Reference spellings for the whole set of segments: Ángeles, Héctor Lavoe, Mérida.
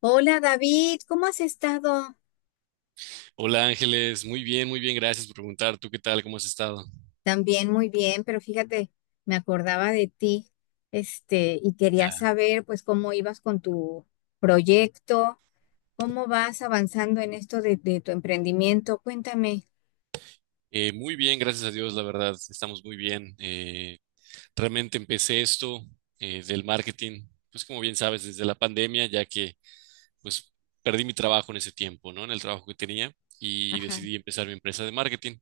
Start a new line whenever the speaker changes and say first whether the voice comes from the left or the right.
left: Hola David, ¿cómo has estado?
right: Hola Ángeles, muy bien, gracias por preguntar. ¿Tú qué tal? ¿Cómo has estado?
left: También muy bien, pero fíjate, me acordaba de ti, y quería
right: Ya.
left: saber pues cómo ibas con tu proyecto, cómo vas avanzando en esto de tu emprendimiento, cuéntame.
right: Muy bien, gracias a Dios, la verdad, estamos muy bien. Realmente empecé esto del marketing, pues como bien sabes, desde la pandemia, ya que pues perdí mi trabajo en ese tiempo, ¿no? En el trabajo que tenía y
left: Ajá,
right: decidí empezar mi empresa de marketing.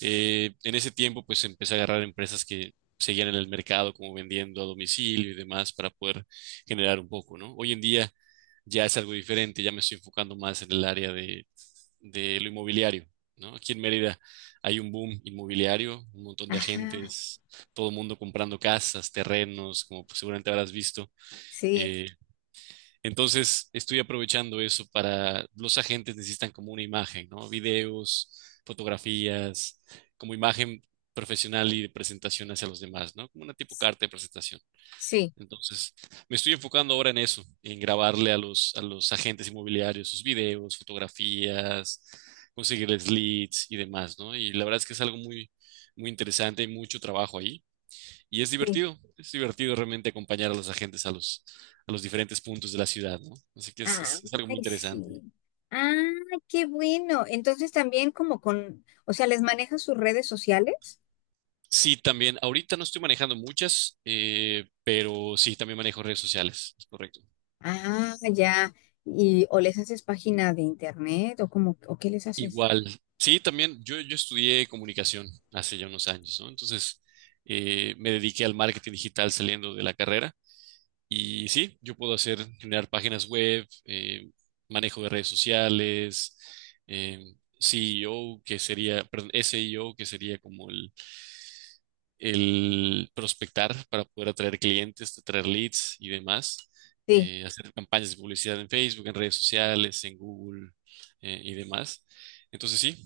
right: En ese tiempo, pues empecé a agarrar empresas que seguían en el mercado, como vendiendo a domicilio y demás, para poder generar un poco, ¿no? Hoy en día ya es algo diferente, ya me estoy enfocando más en el área de lo inmobiliario, ¿no? Aquí en Mérida hay un boom inmobiliario, un montón de
left: ajá,
right: agentes, todo el mundo comprando casas, terrenos, como pues, seguramente habrás visto.
left: sí,
right: Eh, entonces, estoy aprovechando eso para los agentes necesitan como una imagen, ¿no? Videos, fotografías, como imagen profesional y de presentación hacia los demás, ¿no? Como una tipo carta de presentación.
left: sí,
right: Entonces, me estoy enfocando ahora en eso, en grabarle a los agentes inmobiliarios sus videos, fotografías, conseguirles leads y demás, ¿no? Y la verdad es que es algo muy, muy interesante y mucho trabajo ahí. Y
left: sí.
right: es divertido realmente acompañar a los agentes a los diferentes puntos de la ciudad, ¿no? Así que es,
left: Ah,
right: es algo muy
left: ay,
right: interesante.
left: sí. Ah, qué bueno. Entonces también como con, o sea, ¿les manejas sus redes sociales?
right: Sí, también, ahorita no estoy manejando muchas, pero sí, también manejo redes sociales, es correcto.
left: Ah, ya. ¿Y o les haces página de internet o cómo, o qué les haces?
right: Igual, sí, también yo estudié comunicación hace ya unos años, ¿no? Entonces, me dediqué al marketing digital saliendo de la carrera. Y sí, yo puedo hacer, generar páginas web, manejo de redes sociales, eh, CEO, que sería, perdón, SEO, que sería como el prospectar para poder atraer clientes, atraer leads y demás,
left: Sí.
right: hacer campañas de publicidad en Facebook, en redes sociales, en Google, y demás. Entonces sí,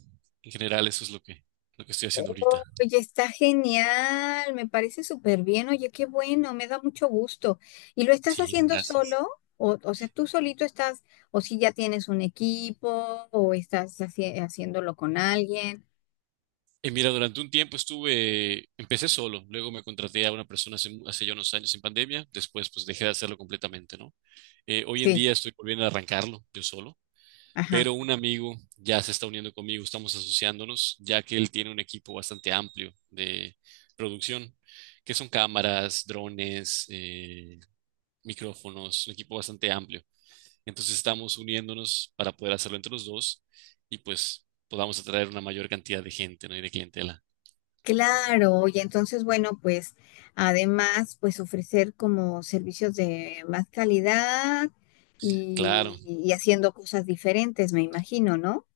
right: en general eso es lo que estoy haciendo ahorita.
left: Oye, está genial, me parece súper bien. Oye, qué bueno, me da mucho gusto. ¿Y lo estás
right: Sí, no,
left: haciendo solo?
right: gracias.
left: O sea, tú solito estás, o si ya tienes un equipo, o estás haciéndolo con alguien.
right: Mira, durante un tiempo estuve, empecé solo, luego me contraté a una persona hace ya unos años en pandemia, después pues dejé de hacerlo completamente, ¿no? Hoy en
left: Sí,
right: día estoy volviendo a arrancarlo yo solo,
left: ajá.
right: pero un amigo ya se está uniendo conmigo, estamos asociándonos, ya que él tiene un equipo bastante amplio de producción, que son cámaras, drones, micrófonos, un equipo bastante amplio. Entonces estamos uniéndonos para poder hacerlo entre los dos y pues podamos atraer una mayor cantidad de gente, ¿no? Y de clientela.
left: Claro, y entonces, bueno, pues además, pues ofrecer como servicios de más calidad
right: Claro.
left: y haciendo cosas diferentes, me imagino, ¿no?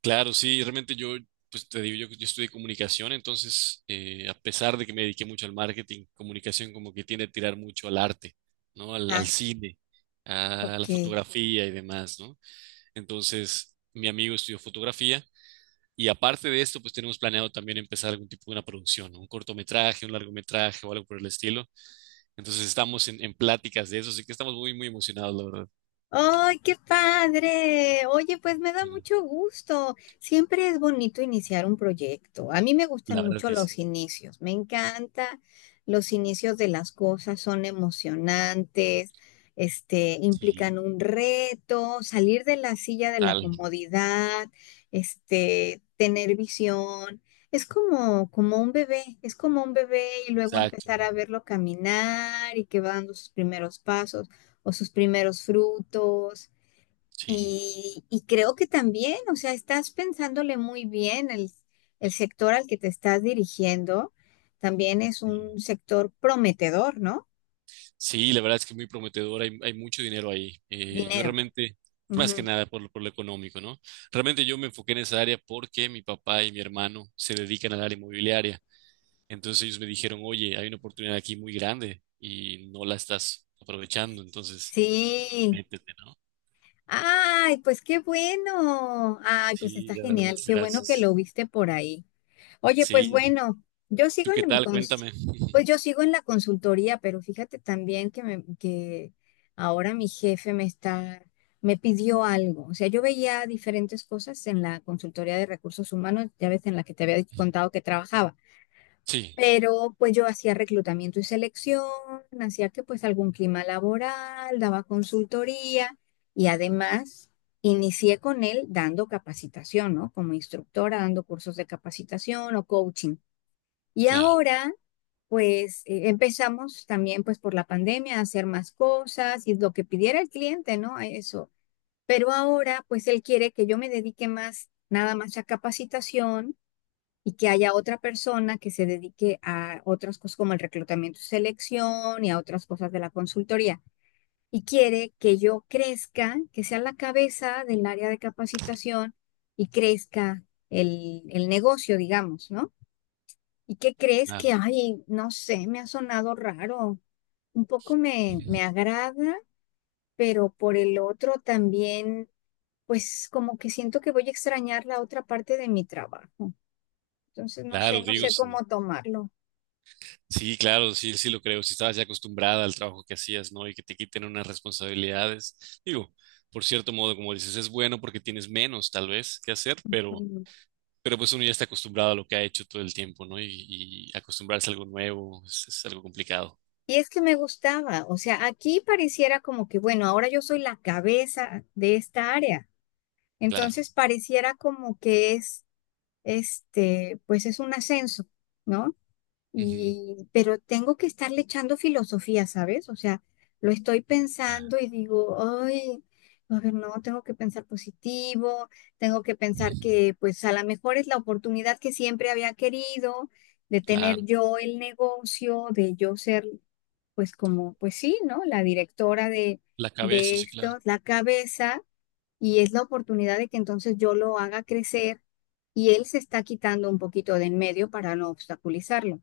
right: Claro, sí, realmente yo, pues te digo, yo estudié comunicación, entonces, a pesar de que me dediqué mucho al marketing, comunicación como que tiende a tirar mucho al arte, ¿no? Al,
left: Ah,
right: al cine, a la
left: ok.
right: fotografía y demás, ¿no? Entonces, mi amigo estudió fotografía y aparte de esto, pues tenemos planeado también empezar algún tipo de una producción, ¿no? Un cortometraje, un largometraje o algo por el estilo. Entonces, estamos en pláticas de eso, así que estamos muy, muy emocionados, la verdad.
left: ¡Ay, qué padre! Oye, pues me da
right: Sí,
left: mucho gusto. Siempre es bonito iniciar un proyecto. A mí me gustan
right: la verdad
left: mucho
right: que sí,
left: los inicios. Me encanta los inicios de las cosas. Son emocionantes,
right: sí,
left: implican un reto, salir de la silla de la
right: total,
left: comodidad, tener visión. Es como un bebé, es como un bebé y luego
right: exacto,
left: empezar a verlo caminar y que va dando sus primeros pasos o sus primeros frutos.
right: sí.
left: Y creo que también, o sea, estás pensándole muy bien el sector al que te estás dirigiendo. También es un sector prometedor, ¿no?
right: Sí, la verdad es que es muy prometedor, hay mucho dinero ahí. Yo
left: Dinero.
right: realmente, más que
left: Ujú.
right: nada por lo económico, ¿no? Realmente yo me enfoqué en esa área porque mi papá y mi hermano se dedican al área inmobiliaria. Entonces ellos me dijeron, oye, hay una oportunidad aquí muy grande y no la estás aprovechando, entonces
left: Sí.
right: métete, ¿no?
left: Ay, pues qué bueno. Ay, pues
right: Sí,
left: está
right: la verdad,
left: genial.
right: muchas
left: Qué bueno que
right: gracias.
left: lo viste por ahí. Oye, pues
right: Sí,
left: bueno, yo
right: ¿tú
left: sigo
right: qué
left: en mi
right: tal? Cuéntame.
left: pues yo sigo en la consultoría, pero fíjate también que que ahora mi jefe me está, me pidió algo. O sea, yo veía diferentes cosas en la consultoría de recursos humanos, ya ves en la que te había contado que trabajaba.
right: Sí,
left: Pero pues yo hacía reclutamiento y selección, hacía que pues algún clima laboral, daba consultoría y además inicié con él dando capacitación, ¿no? Como instructora, dando cursos de capacitación o coaching. Y
right: claro,
left: ahora, pues empezamos también pues por la pandemia a hacer más cosas y lo que pidiera el cliente, ¿no? A eso. Pero ahora, pues él quiere que yo me dedique más, nada más a capacitación y que haya otra persona que se dedique a otras cosas como el reclutamiento y selección y a otras cosas de la consultoría. Y quiere que yo crezca, que sea la cabeza del área de capacitación y crezca el negocio, digamos, ¿no? ¿Y qué crees
right: claro,
left: que, ay, no sé, me ha sonado raro? Un poco me agrada, pero por el otro también, pues como que siento que voy a extrañar la otra parte de mi trabajo. Entonces, no sé,
right: claro,
left: no
right: digo,
left: sé cómo
right: sí.
left: tomarlo.
right: Sí, claro, sí, sí lo creo. Si estabas ya acostumbrada al trabajo que hacías, ¿no? Y que te quiten unas responsabilidades. Digo, por cierto modo, como dices, es bueno porque tienes menos, tal vez, que hacer,
left: Mm.
right: pero pues uno ya está acostumbrado a lo que ha hecho todo el tiempo, ¿no? Y acostumbrarse a algo nuevo es algo complicado,
left: Y es que me gustaba, o sea, aquí pareciera como que, bueno, ahora yo soy la cabeza de esta área.
right: claro.
left: Entonces, pareciera como que es, pues es un ascenso, ¿no?
right: Ujú.
left: Y, pero tengo que estarle echando filosofía, ¿sabes? O sea, lo estoy
right: Ah,
left: pensando y digo, ay, a ver, no, tengo que pensar positivo, tengo que pensar
right: ujú.
left: que pues a lo mejor es la oportunidad que siempre había querido de tener
right: Claro.
left: yo el negocio, de yo ser pues como, pues sí, ¿no? La directora
right: La cabeza,
left: de
right: sí, claro.
left: esto, la cabeza, y es la oportunidad de que entonces yo lo haga crecer y él se está quitando un poquito de en medio para no obstaculizarlo.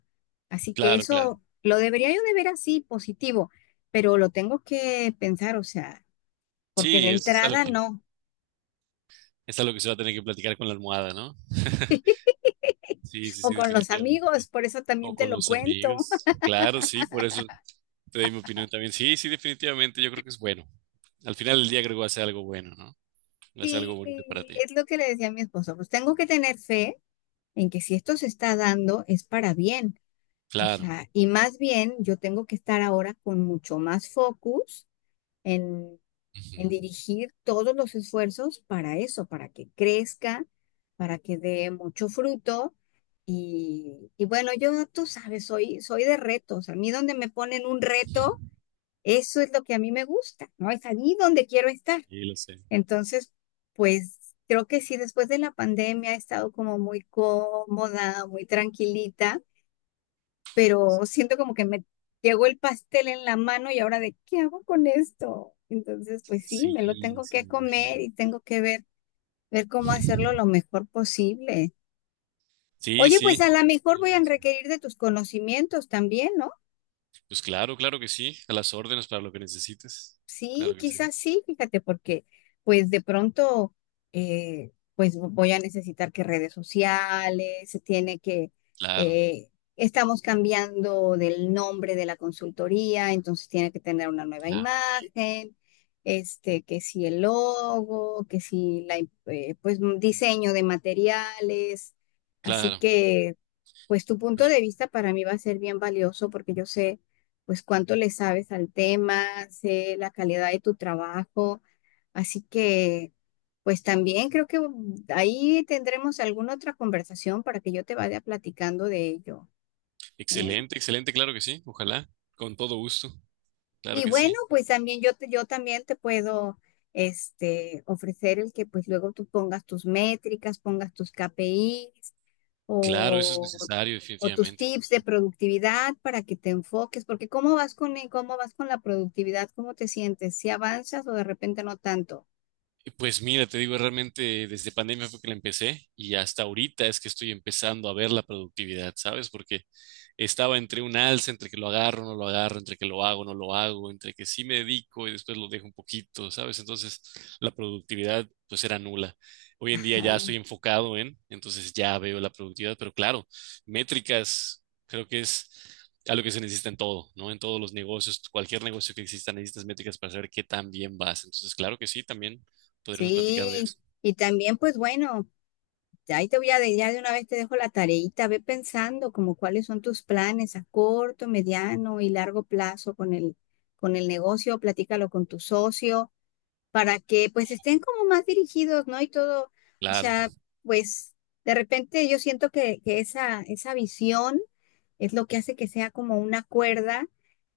left: Así que
right: Claro, claro.
left: eso lo debería yo de ver así, positivo, pero lo tengo que pensar, o sea, porque de
right: Sí,
left: entrada no,
right: es algo que se va a tener que platicar con la almohada, ¿no? Sí, sí,
left: o
right: sí,
left: con los amigos,
right: definitivamente.
left: por eso
right: O
left: también te
right: con
left: lo
right: los
left: cuento.
right: amigos. Claro, sí, por eso te doy mi opinión también. Sí, sí, definitivamente yo creo que es bueno. Al final del día creo que va a ser algo bueno, ¿no? Va a ser
left: Sí,
right: algo bonito para ti.
left: es lo que le decía a mi esposo, pues tengo que tener fe en que si esto se está dando es para bien. O
right: Claro.
left: sea, y más bien yo tengo que estar ahora con mucho más focus en,
right: Ujú.
left: en dirigir todos los esfuerzos para eso, para que crezca, para que dé mucho fruto. Y bueno, yo, tú sabes, soy, soy de retos. A mí donde me ponen un reto, eso es lo que a mí me gusta, ¿no? Es allí donde quiero estar.
right: Sí, lo sé.
left: Entonces, pues creo que sí, después de la pandemia he estado como muy cómoda, muy tranquilita, pero siento como que me llegó el pastel en la mano y ahora de qué hago con esto. Entonces, pues sí, me lo
right: Sí,
left: tengo
right: sí,
left: que
right: me
left: comer
right: imagino.
left: y tengo que ver, ver cómo hacerlo lo mejor posible.
right: Sí,
left: Oye, pues
right: sí.
left: a lo mejor
right: Lo
left: voy a
right: mismo.
left: requerir de tus conocimientos también, ¿no?
right: Pues claro, claro que sí. A las órdenes para lo que necesites.
left: Sí,
right: Claro que sí.
left: quizás sí, fíjate, porque pues de pronto pues voy a necesitar que redes sociales, se tiene que,
right: Claro,
left: eh, estamos cambiando del nombre de la consultoría, entonces tiene que tener una nueva
right: claro,
left: imagen, que si el logo, que si pues un diseño de materiales, así
right: claro.
left: que pues tu punto de vista para mí va a ser bien valioso porque yo sé pues cuánto le sabes al tema, sé la calidad de tu trabajo. Así que, pues también creo que mm, ahí tendremos alguna otra conversación para que yo te vaya platicando de ello, ¿eh?
right: Excelente, excelente, claro que sí. Ojalá. Con todo gusto. Claro
left: Y
right: que
left: bueno,
right: sí.
left: pues también yo, yo también te puedo ofrecer el que pues luego tú pongas tus métricas, pongas tus KPIs
right: Claro, eso es
left: o,
right: necesario,
left: o tus
right: definitivamente.
left: tips de productividad para que te enfoques, porque ¿cómo vas con, cómo vas con la productividad? ¿Cómo te sientes? ¿Si avanzas o de repente no tanto?
right: Pues mira, te digo, realmente desde pandemia fue que la empecé y hasta ahorita es que estoy empezando a ver la productividad, ¿sabes? Porque estaba entre un alza, entre que lo agarro, no lo agarro, entre que lo hago, no lo hago, entre que sí me dedico y después lo dejo un poquito, ¿sabes? Entonces la productividad pues era nula. Hoy en día ya estoy
left: Ah,
right: enfocado en, entonces ya veo la productividad, pero claro, métricas creo que es algo que se necesita en todo, ¿no? En todos los negocios, cualquier negocio que exista necesitas métricas para saber qué tan bien vas. Entonces, claro que sí, también podremos platicar de
left: sí,
right: eso.
left: y también pues bueno, ya ahí te voy ya de una vez te dejo la tareita, ve pensando como cuáles son tus planes a corto, mediano y largo plazo con el negocio, platícalo con tu socio para que pues estén como más dirigidos, ¿no? Y todo, o
right: Claro,
left: sea, pues de repente yo siento que esa visión es lo que hace que sea como una cuerda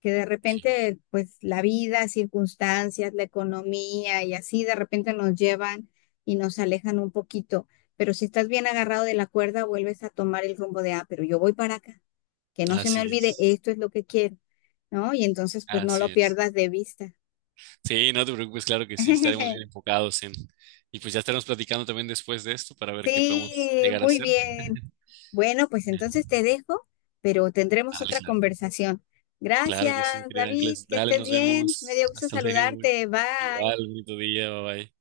left: que de
right: sí.
left: repente pues la vida, circunstancias, la economía y así de repente nos llevan y nos alejan un poquito. Pero si estás bien agarrado de la cuerda, vuelves a tomar el rumbo de, ah, pero yo voy para acá, que no se me
right: Así
left: olvide,
right: es.
left: esto es lo que quiero, ¿no? Y entonces pues no
right: Así
left: lo
right: es.
left: pierdas de vista.
right: Sí, no te preocupes, claro que sí, estaremos bien enfocados en... Y pues ya estaremos platicando también después de esto para ver qué podemos
left: Sí,
right: llegar a
left: muy
right: hacer.
left: bien. Bueno, pues entonces te dejo, pero tendremos
right: Dale,
left: otra
right: claro.
left: conversación.
right: Claro
left: Gracias,
right: que sí, mi querida
left: David,
right: Ángeles.
left: que
right: Dale,
left: estés
right: nos
left: bien. Me
right: vemos.
left: dio gusto
right: Hasta luego.
left: saludarte. Bye.
right: Igual, bonito día, bye bye.